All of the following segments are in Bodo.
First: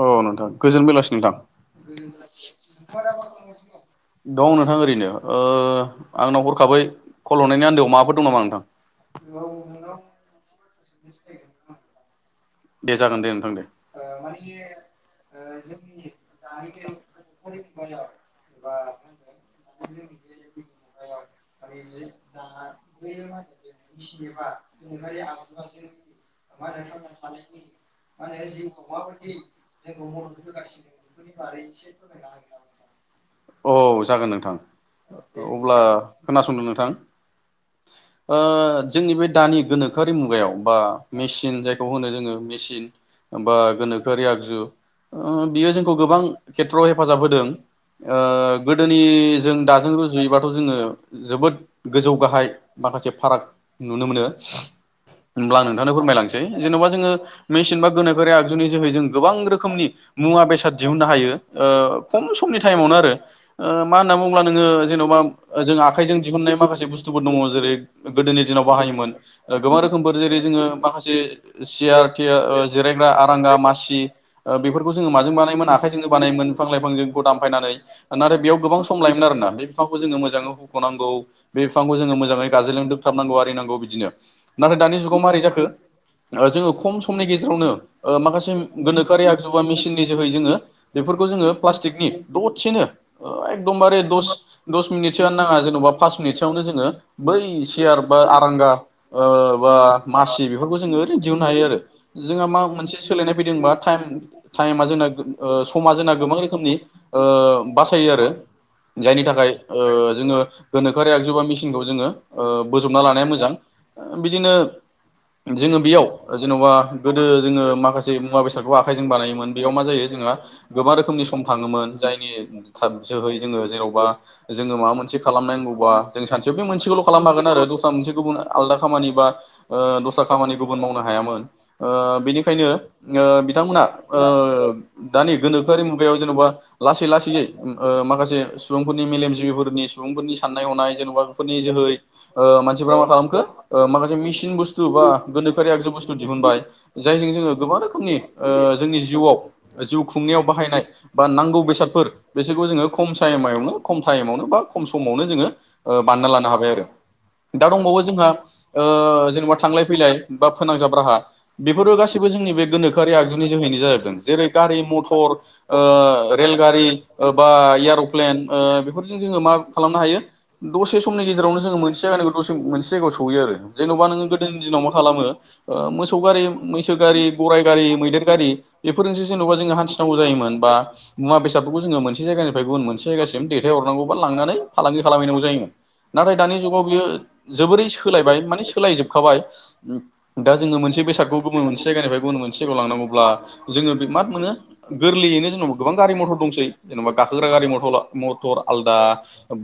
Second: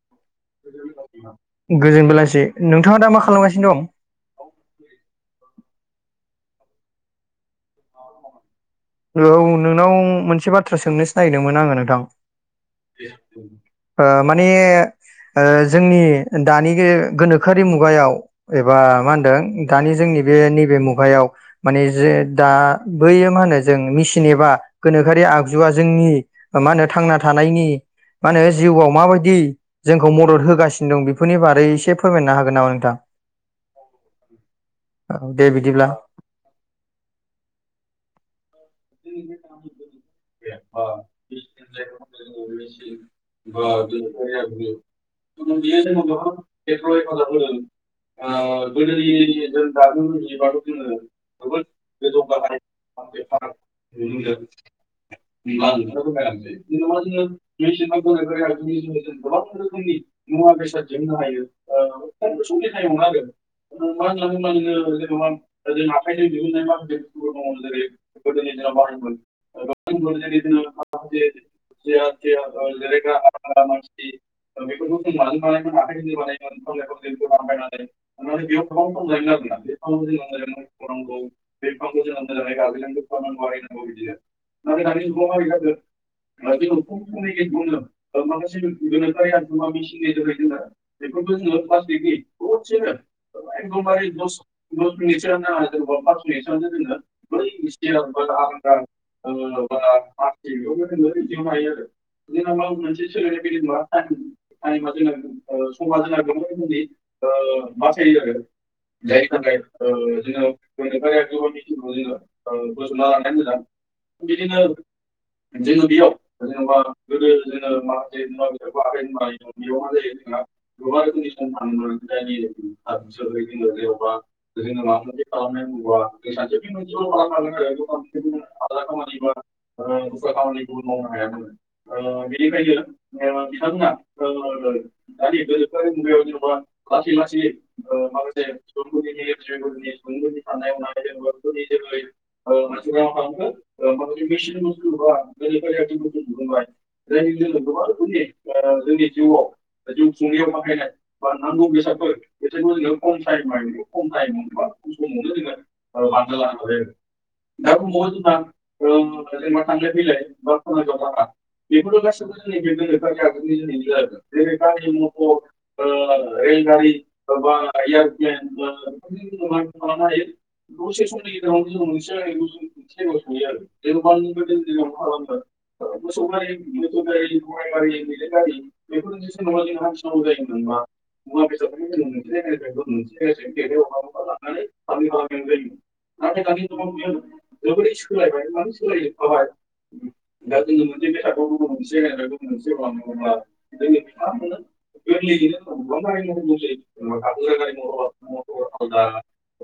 औ नोंथां गोजोन बेलासि नोंथां गोजोन बेलासे नोंथाङा दा मा खालामगासिनो दं दं नोंथां ओरैनो ओ आंनाव हरखाबै कल हरनायनि आन्दोआव माबाफोर दं नामा नोंथां। औ नोंनाव मोनसे बाथ्रा सोंनोसो नायगिरदोंमोन आङो नोंथां। दे जागोन दे नोंथां दे ओ माने ओ जोंनि दानि बे गोनोखोआरि मुगायाव एबा मा होनदों दानि जोंनि बे नैबे मुगायाव माने जे दा बैयो मा होनो मेसिन एबा गोनोखोआरि आगजुआ जोंनि मा होनो थांना थानाय माने जिउखौ मा बायदि जोंखौ मदद होगासिनो बेफोरनि बागै इसे फोरमायनो हागोन नामा नोंथाङा औ जागोन नोंथां औ दे अब्ला बिदिब्ला खोनासंदों नोंथां ओ ओ जोंनि बे दानि गोनोखोआरि मुगायाव बा मेसिन जायखौ होनो जोङो मेसिन बा गोनोखोआरि आगजु ओ बियो जोंखौ गोबां खेथ्रआव हेफाजाब होदों ओ गोदोनि जों दाजों रुजुयोबाथ' जोङो जोबोद गोजौ गाहाय माखासे फाराग नुनो मोनो होमब्ला आं नोंथांनो फोरमायलांसै जेन'बा जोङो मेसिन बा गोनोखारि आगजुनि जोहै जों गोबां रोखोमनि मुवा बेसाद दिहुननो हायो खम समनि टाइमावनो आरो मा होनना बुङोब्ला नोङो जेन'बा जों आखाइजों दिहुनन्नाय माखासे बुस्थुफोर दङ जेरै गोदोनि दिनाव बाहायोमोन गोबां रोखोमफोर जेरै जोङो माखासे सियार जिरायग्रा आरांगा मासि बेफोरखौ जोङो माजों बानायोमोन आखायजों बानायोमोन बिफां लाइफांखौ दामफायनानै नाथाय बेयाव गोबां सम लायोमोन आरोोन ना बे बिफांखौ जो मोाङै हख'नांगौ बे बिांखौ जो मोजै गोो आरिनांगौ बिदिनो नाथाय दानि जुगाव मा जाखो जोंङो खम समनि आगुाननि जोै ज ज जनि ज सियार बा आरांगा बा मासि बेफोरखौ जोङो ओरैनो दिहुननो हायो आरो जोंहा मा मोनसे सोलायनाय फैदोंबा टाइम टाइमा जोंना समा जोंना गोबां रोखोमनि बासायो आरो जायनि थाखाय जोङो गोनोखोआरि आगजुआा मेसिनखौ जोङो बोजबना लानाया मोजां बिदिनो जोङो बेयाव जेन'बा गोदो जोङो माखासे मुवा बेसादखौबो आखाइजों बानायोमोन बेयाव मा जायो जोंहा गोबां रोखोमनि सम थाङोमोन जायनि जोहै जोङो जेन'बा जोङो माबा मोनसे खालामनांगौबा जों सानसेयाव बे मोनसे खालामनो हागोन आरो दस्रा मोनसे गुबुन आलदा खामानि बा दस्रा खामानि गुबुन मावनो हायामोन बेनिखायनो बिथांमोना दानि गोनोखोआरि मुगायाव जेन'बा लासै लासैयै माखासे सुबुंफोरनि मेलेमजिबिफोरनि सुबुंफोरनि साननाय हनाय जेन'बा बेफोरनि मानसिफ्रा मा खालामखो माखासे मिसिन बुस्थु बा गोनोखोरि आगजु बुस्थु दिहुनबाय जायजों जोङो गोबां रोखोमनि जोंनि जिउआव जिउ खुंनायाव बाहायनाय बा नांगौ बेसादफोर बेसोरखौ जोङो खमाइमावनो खम टाइमावनो बा खम समावनो जोङो ब आरो दा दंबावो जोंहा जेनेबा थांलाय फैलाय बा फोनांजाब राहा बेफोरो गाैबो जोंनि बे गोनोखोआरि आगजुनि जोहैनो जाजोबदों जेरै गारि मथर रेलगारि बा एर'प्लेन बेफोरजों जोङो मा खालामनो हायो दसे समनि [unintelligible] मोसौ गारि मैसो गारि गराइ गारि मैदेर गारि बेफोरजोंसो जेन'बा जोङो हान्थिनांगौ जायोमोन बा मुवा बेसादफोरखौ जोङो मोनसे जायगानिफ्राय गुबुन मोनसे जायगासिम दैथायहरनांगौ बा लांनानै फालांगि खालामहैनांगौ जायोमोन नाथाय दानि जुगाव बियो जोबोरै सोलायबाय माने सोलायजोबखाबाय दा जोङो मोनसे बेसादखौ गुबुन मोनसे जायगानिफ्राय गुबुन मोनसे जायगायाव लांनांगौब्ला जोङो बे मा मोनो गोरलैनो जेनेबा गोबां गारि मथर दंसै जेनेबा गाखोग्रा गारि मथर आलदा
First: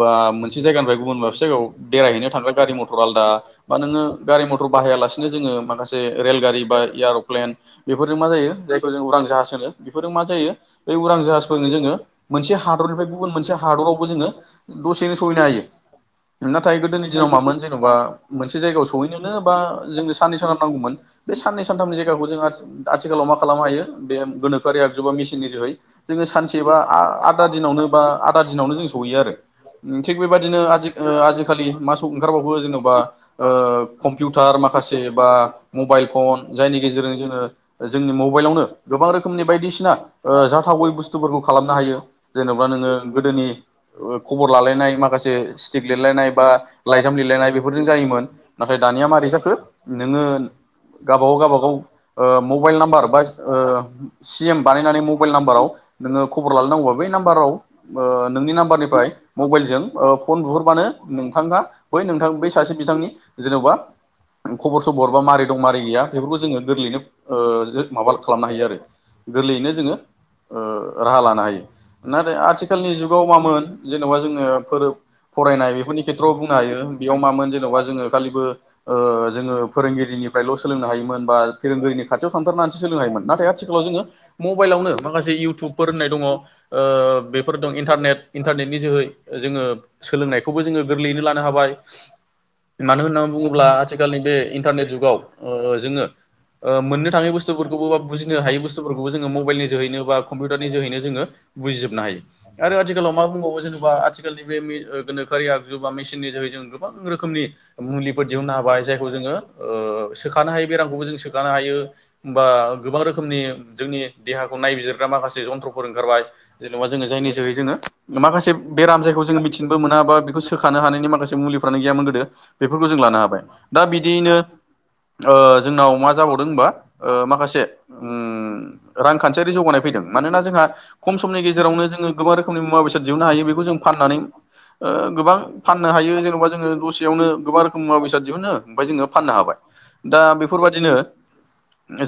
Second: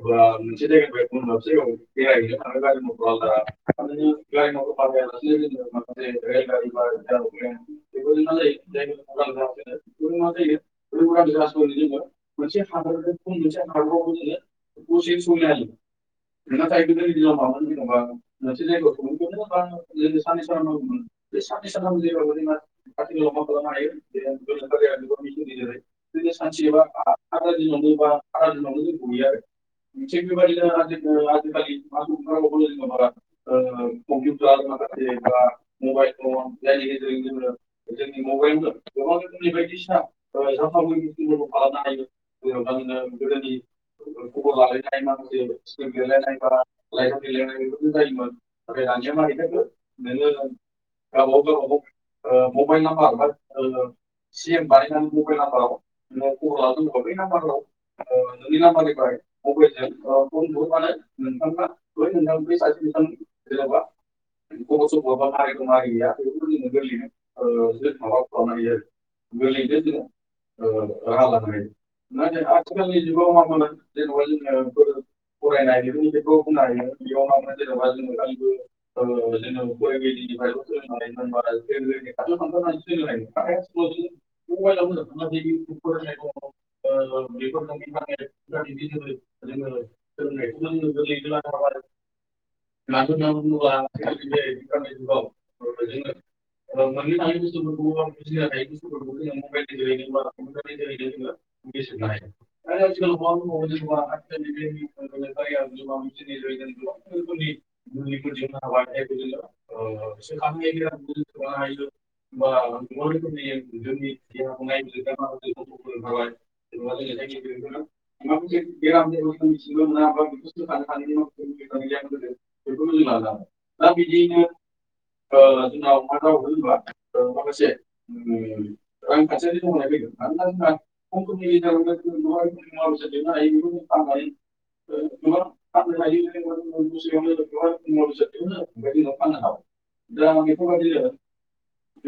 बा मोनसे जायगानिफ्राय गुबुन से जायगायाव बेरायहैनो थांग्रा गारि मथर आलादा बा नोङो गारि मथर बाहायालासेनो जोङो माखासे रेलगारि बा एयार'प्लेन बेफोरजों मा जायो जायखौ जों उरां जाहाज होनो बेफोरजों मा जायो ब उरां जाहाजफोरजों जोङो मोनसे हादरनिफ्राय गुबुन मोनसे हादरावबो जोङो दसेनो सहैनो हायो नाथाय गोदोनि दिनाव मामोन जेन'बा मोनसे जायगायाव सहैनोनो बा जोंनो साननै साननाव नांगौमोन बे साननै सानथामनि जायगाखौ जों आथिखालाव मा खालामनो हायो बे गोनोखोआरि आगजु बा मेसिननि जोहै जोङो सानसे बा आदा दिनावनो बा आदा दिनावनो जों सहैयो आरो थिग बेबायदिनो आजिखालि मा ओंखारबावो जेन'बा कम्पिउटार माखासे बा मबाइल फन जायनि गेजेरजों जोङो जोंनि मबाइलावनो गोबां रोखोमनि बायदिसिना जाथावै बुस्थुफोरखौ खालामनो हायो जेनेबा नोङो गोदोनि खबर लालायनाय माखासे सिक लिरलायनाय बा लाइजाम लिरलायनाय बेफोरजों जायोमोन नाथाय दानिया मारै जाखो नोङो गावबागाव गावबाागाव ओ मबाइल नाम्बार बा ओ सि एम बानायनानै मबाइल नाम्बाराव नोङो खबर लालनांगौबा बै नाम्बाराव ओ नोंनि नाम्बारनिफ्राय मबाइलजों अ फ बानो नोंथाङा बै नोंथां बै सासे बिथांनि जेन'बा खबर सबर बा मारै मारै गैया बेफोरखौ जोङो गोरलैनो ओ माबा खालामनो हायो आरो गोरलैयैनो जोङो ओ राहा लानो हायो नाथाय आथिखालनि जुगाव मामोन जेनेबा जोंङो फोरोब फरायनाय बेफोरनि खेथ्रआव बुंनो हायो बेयाव मामोन जेनेबा जोङो खालिबो ओ जोङो फोरोंगिरिनि ओमफ्रायल' सोलोंनो हायोमोन बा फोरोंगिरिनि खाथियाव थांथारनानैसो सोलोंनो हायोमोन नाथाय आथिखालाव जोङो मबाइलावनो माखासे इउटुबफोर होननाय दङ अ बेफोर दं इन्टारनेट इन्टारनेटनि जोहै जोङो सोलोंनायखौबो जोङो गोरलैयैनो लानो हाबाय मानो होननानै बुङोब्ला आथिखालनि बे इन्टारनेट जुगाव अ जोङो अ मोननो थाङै बुस्थुफोरखौबो बा बुजिनो हायै बुस्थुफोरखौबो जोङो मबाइलनि जोहैनो बा कम्पिउटारनि जोहैनो जोङो बुजिजोबनो हायो आरो आथिखालाव मा बुंबावो जेनेबा आथिखालनि बे गोनोरि आगजु बा मेसिननि जोहै जों गोबां रोखोमनि मुलिफोर दिहुननो हाबाय जायखौ जोङो ओ सोखानो हायोै बेरामखौबो जों सोखानो हायो बा गोबां रोखोमनि जोंनि देहाखौ नायबिजिरग्रा माखासे जन्थ्रफोर ओंखारबाय जेनेबा जोङो जायनि जोहै जोङो माखासे बेराम जायखौ जोङो मिथिनो बो मोनाबा बेखौ सोखानो हानायनि माखासे मुलिफोरानो गैयामोन गोदो बेफोरखौ जों लानो हाबाय दा बिदियैनो अ जोंनाव मा जाबावदों होनबा माखासे ओम रांखान्थियारि जौगानाय फैदों मानोना जोंहा खम समनि गेजेरावनो जोङो गोबां रोखोमनि मुवा बेसाद दिहुननो हायो बेखौ जों फाननानै अ गोबां फाननो हायो जेन'बा जोङो दसेयावनो गोबां रोखोम मुवा बेसाद दिहुनो ओमफ्राय जोङो फाननो हाबाय दा बेफोरबादिनो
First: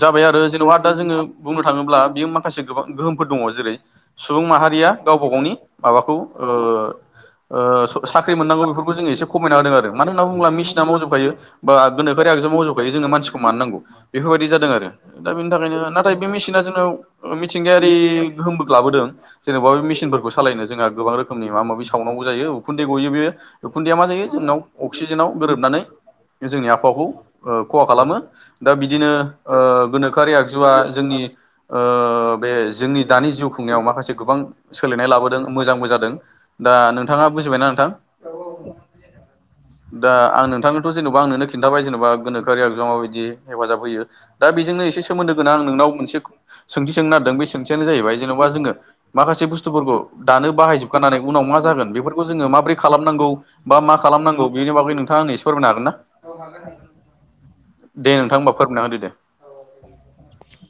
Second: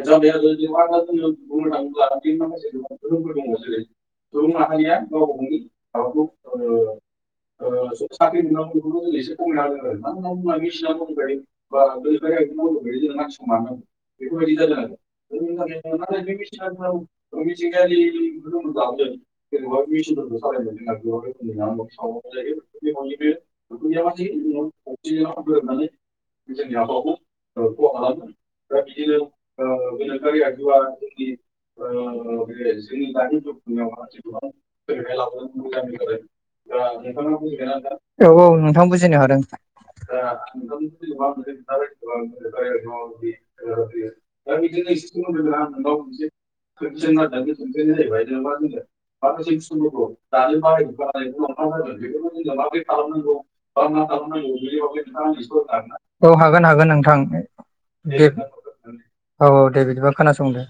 जाबाय आरो जेन'बादा जोङो बुंनो थाङोब्ला बेयो माखासे गोबां गोहोमफोर दङ जेरै सुबुं माहारिया गावबा गावनि माबाखौ ओ अ से साख्रि मोननांगौ बेफोरखौ जों एसे खमायना होदों आरो मानो होनना बुङोला म मिसिना मावजोबखायो बाोनोखोर आगजुआव मावजोबो बै जोंनो मानसिखौ मानो नांगौ बेफोरबादि जादों आरो दा बिनिथाखायनो नाथाय बे मिसिना जोंनाव मिथिंगायारि गोहोमबो लाबोदों जेनोबा से मिसिनफोरखौ सालायनो जोंहा गोबां रोखोमनि माबा माबि उखुन्दै गयो बेयो खुन्दैया मा जायो जोंनाव अक्सिजेनाव गोरोबनानै जोंनि आबहावाखौ अ खहा खालामो दा बिदिनो अ गोनोखोआरि आगजुआ जोंनि बे जोंनि दानि जिउ खुंनायाव माखासे गोबां सोलायनाय लाबोदों मोजांबो जादों दा नोंथाङा बुजिबायना नोंथां औ औ नोंथां बुजिनो हादों दा नोखोआरि आगजुवाव माबादि हेफाजाब होयो दा बेजोंनो सोमोनदो गोनां नोंनाव मोनसे सोंथि सोंथियानो जाहैबाय जेनोबा जोङो माखासे बुसतुफोरखौ दानो बाहायजोबनानै उनाव हाय मां जागोन बेफोरखौ बेखौनो जोङो माबोरै खालामनांगौ बा मा खालामनांगौ बेनि बागै नोंथाङा आंनो खालामनांगौाङा एसे बेखौ फोरमायनो हागोन ना औ हागोन हागोन नोंथां दे नोंथां होमबा फोरमायना होदो दे औ दे बिदिबा खोनासंदो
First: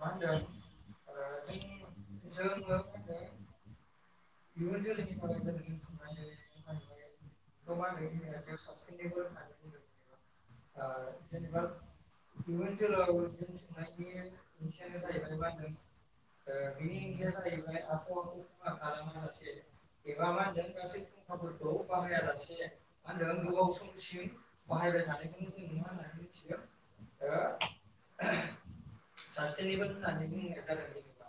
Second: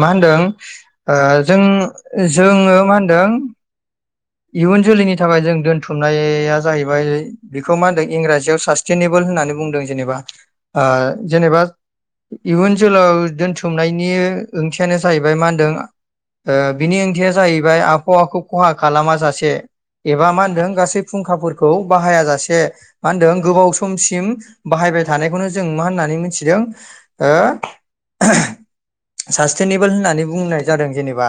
मा होनदों जों जोङो मा होनदों इयुन जोलैनि थाखाय जों दोनथुमनाया जाहैबाय बेखौ मा होनदों इंराजियाव सासटेनेबोल होननानै बुंदों जेनेबा आ जेनेबा इयुन जोलाव दोनथुमनायनि ओंथियानो जाहैबाय मा होनदों बिनि ओंथिया जाहैबाय आबहावाखौ खहा खालामा जासे एबा मा होनदों गासै फुंखाफोरखौ बाहाया जास से मा होनदों गोबाव समसिम बाहायबाय थानायखौनो जों मा होननानै मिथिदों ओ सासटेनेबोल होननानै बुंनाय जादों जेनेबा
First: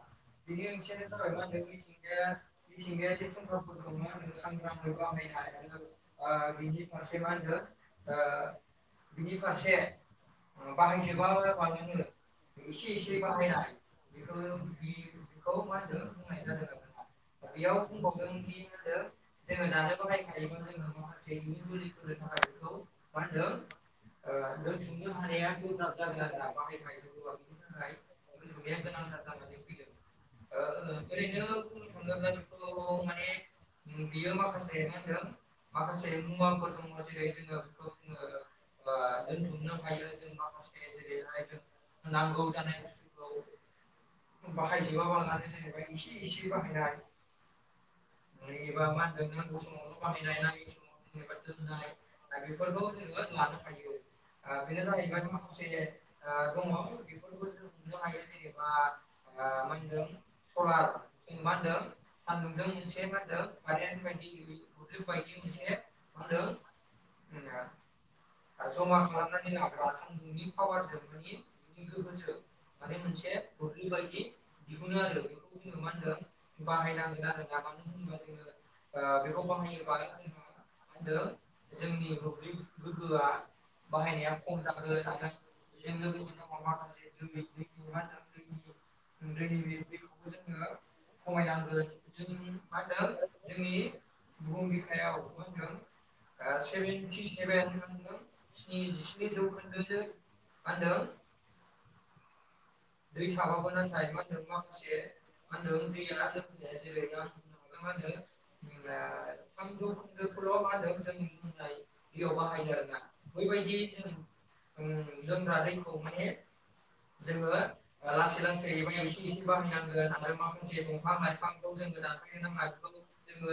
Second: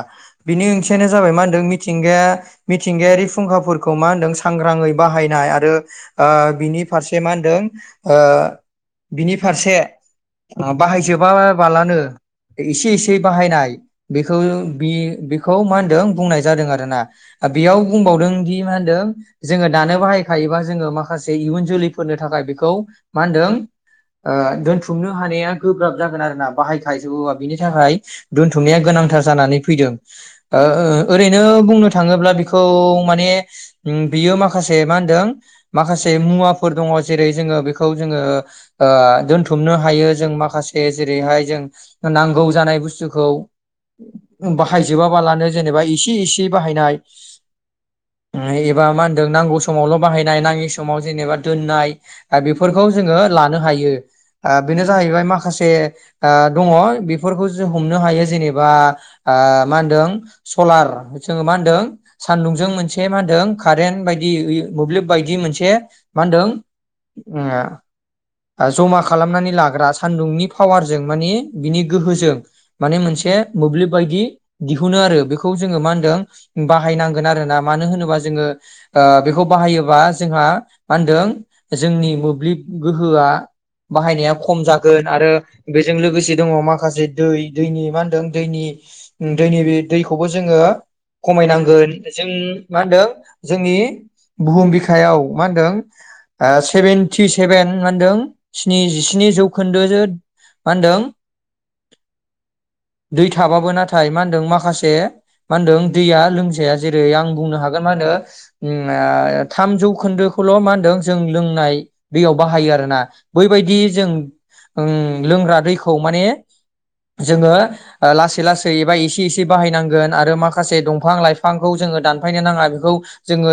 बिनि ओंथियानो जाबाय मा होनदों मिथिंगाया मिथिंगायारि फुंखाफोरखौ मा होनदों सांग्राङै बाहायनाय आरो ओ बिनि फारसे मा होनदों ओ बिनि फारसे बाहायजोबा बालानो एसे एसे बाहायनाय बेखौ बे-बेखौ मा होनदों बुंनाय जादों आरोना बेयाव बुंबावदों दि मा होनदों जोङो दानो बाहायखायोबा जोङो माखासे इयुन जोलैफोरनो थाखाय बेखौ मा होनदों ओ दोनथुमनो हानाया गोब्राब जागोन आरोना बाहायखायजोबोबा बिनि थाखाय दोनथुमनाया गोनांथार जानानै फैदों ओ ओरैनो बुंनो थाङोब्ला बेखौ माने बियो उम माखासे मा होनदों माखासे मुवाफोर दङ जेरै जोङो बेखौ जोङो ओ दोनथुमनो हायो जों माखासे जेरै हाय जों नांगौ जानाय बुस्थुखौ बाहायजोबा बालानो जेनेबा इसे इसे बाहायनाय एबा मा होनदों नांगौ समावल बाहायनाय नाङि स समाव जेनेबा दोननाय बेफोरखौ जोङो लानो हायो ओ बेनो जाहैबाय माखासे ओ दङ बेफोरखौ जों हमनो हायो जेनेबा ओ‌ मा होनदों सलार जोङो मा होनदों सान्दुंजों मोनसे मा होनदों कारेन्ट बायदि मोब्लिब बायदि मोनसे मा होनदों ओङा ओ जमा खालामनानै लारा सान्दुंनि पावारजों मानि बिनि गोहोजों मानि मोनसे बुब्लिब बायदि दिहुनो आरो बेखौ जोङो मान दों बाहायनांगोन आरोना मानो होनोबा जोङो ओ बेखौ बाहायोबा जोंहा मा मा होनदों जोंनि मोब्लिब गोहोआ बाहायनाया खम जागोन आरो बेजों लोगोसे दङ माखासे दै दैनि मा होनदों दैनि दैनि बे दैखौबो जोङो खमायनांगोन जों मा होनदों जोंनि बुहुम बिखायाव मा होनदों ओ सेबेन्टि सेबेन मा होनदों स्निजिस्नि जौखोन्दोजो मा होनदों दै थाबाबो नाथाय मा होनदों माखासे मा होनदों दैया लोंजाया जेरै आं बुंनो हागोन मा होनो ओ थामजौखोन्दोखौल' मा होनदों जों लोंनाय दैयाव बाहायो आरोना बैबायदि जों उम लोंग्रा दैखौ माने जोङो ओ लासै लासै एबा एसे एसे बाहायनांगोन आरो माख खासे दंफां लाइफांखौ जोंङो दानफायनो नांङा बेखौ जोङो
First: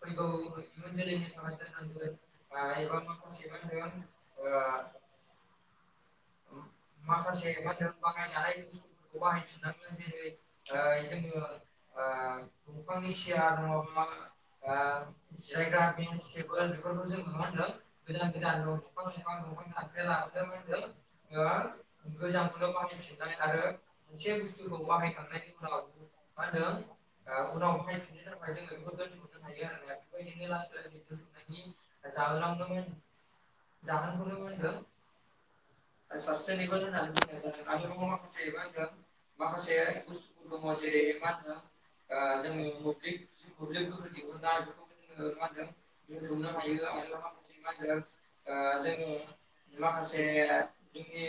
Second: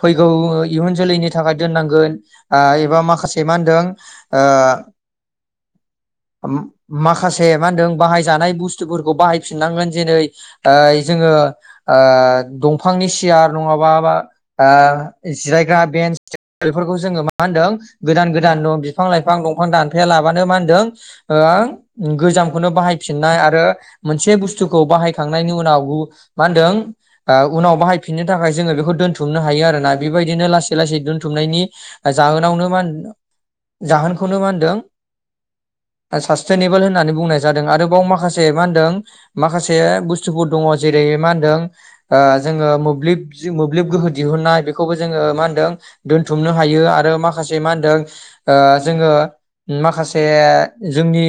फैगौ इयुन जोलैनि थाखाय दोननांगोन एबा आ माखासे मा होनदों ओ आम माखासे मा होनदों बाहायजानाय बुस्थुफोरखौ बाहायफिननांगोन जेरै ओ जोंङो ओ दंफांनि सियार नंङाबा बा ओ जिरायग्रा बेन्स बेफोरखौ जोङो मा होनदों गोदान गोदान बिफां लाइफां दंफां दानफाया लाबानो मा होनदों ओं गोजामखौनो बाहायफिननाय आरो मोनसे बुस्थुखौ बाहायखांनायनि उनाव गुबु मा होनदों ओ उनाव बाहायफिननो थाखाय जोंङो बेखौ दोनथुमनो हायो आरोना बेबायदिनो लासै लासै दोनथुमनायनि जाहोनावनो मान जाहोनखौनो मा होनदों सास्टेनिबोल होननानै बुंनाय जादों आरोबाव माखासे मा होनदों माखासे बुस्थुगर दंङ जेरै मा होनदों ओ जोंङो मोब्लिबनि गोहो दिहुननाय बेखौबो जोंङो दोनथुमनो हायो आरो माखासे मा होनदों ओ जोङो माखासे जोंनि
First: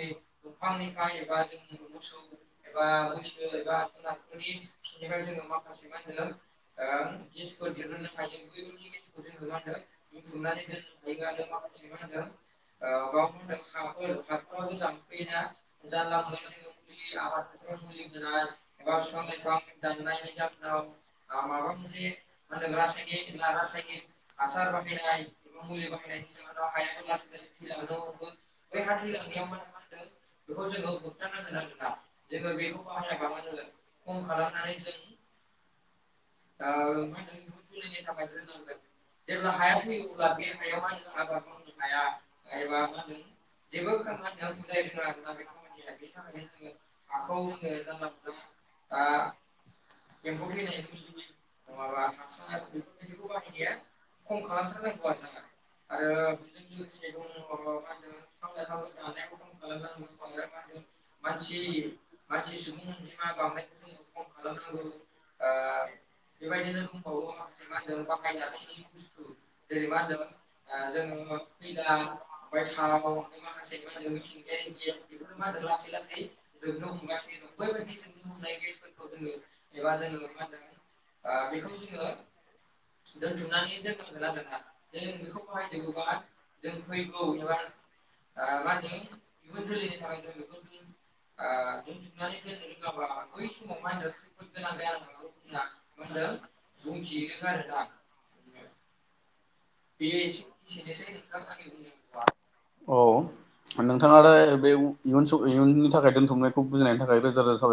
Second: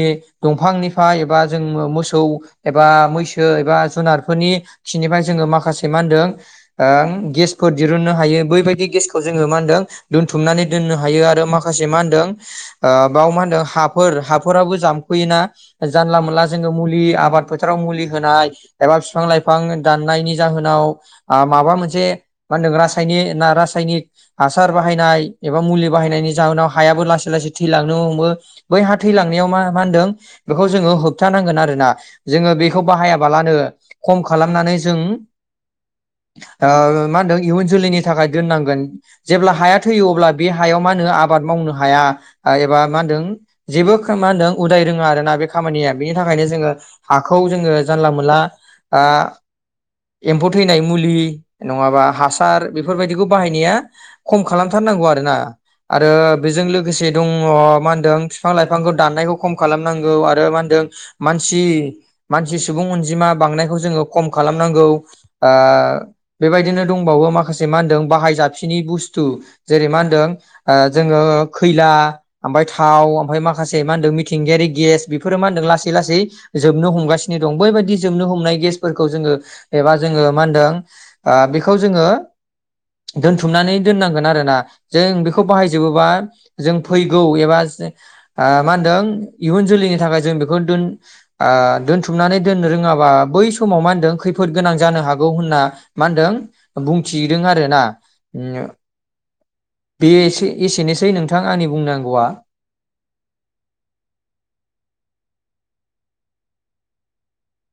दंफांनिफ्राय एबा जोंबो मोसौ एबा मैसो एबा जुनार फोरनि खिनिफ्राय जोङो माखासे मा होनदों ओ गेसफोर दहुननो हायो बै बदि गेसखौ जोंङो मा होनदों दोनथुमनानै दोननो हायो आरो माखासे मा होनदों बाव मा होनदों हाफोर हा फोराबो जामफैयोना जानला मोनला जोंङो मुलि आबाद फोथाराव मुलि होनाय एबा बिफां लाइफां दाननायनि जाहोनाव ओ माबा मोनसे मा होनदों रासायनिक हासार बाहायनाय एबा मुलि बाहनायनि जाव हायाबो लाै लासै थैलांनो हमो बै हा थैलांनो मा होन बे जोंङो होबथानांगोन आरो ना जोंङो बेखौ बाहायाबालानो खम खालामनानै जों ओ मा होनदों इयुन जोलैनि थाखाय दोननांगोन जेब्ला हाया थैयो अब्ला बे हायाव मा होनो आबाद मावनो हाया एबा मा होनदों जेबो खो उदाय रोंङा रोंङा बे खामानिया बेनि थाखायनो जोंङो हाखौ जोङों जानला मोनला ओ एम्फौ थैनाय मुलि नङाबा हासार बेफोरबायदिखौ बाहायनाया खम खालामथारनांगौ आरोना आरो बेजों लोगोसे दंङो मा होनदों बिफां लाइफांखौ खम खालामनांगौ आरो मा होनदों मनसि मानसि सुबुं अनजिमा बांनायखौ जोङोखम खालाम नांगौ ओ बेबायदिनो दंबाङी माखासे मा होनदों माखासे बाहाय जाफिनि बुस्थु जेरै मा होनदों ओ जोंङी खैला थाव ओमफाय माखासे मा होनदों मिथिंगायारि गेस बेफोरो मा होनदों लासै लासै जोबनो हमगासिनो दं बैबायदि जोबनो हमनाय गेस खौ जोंङो एबा जोंङो मा होनदों ओ बेखौ जोंङो दोनथुमनानै दोननांगोन आरोना जों बेखौ बाहायजोबोबा जों फैगौ एबा जे ओ मा होनदों इयुन जोलैनि थाखाय जों बेखौन दोन ओ दोनथुमनानै दोननो रोंङाबा बै सम समाव मा होन्दों खैफोद गोनां जानो हागौ होनना मा होनदों बुंथिदों आरोना ओम से एसे एसेनोसै नोंथां आंनि बुंनांगौया अ नोंथांयालाय बे इउन सु इउननि थाखाय दोनथुमनायखौ बुजिनायनि थाखाय रोजा रोजा साबाय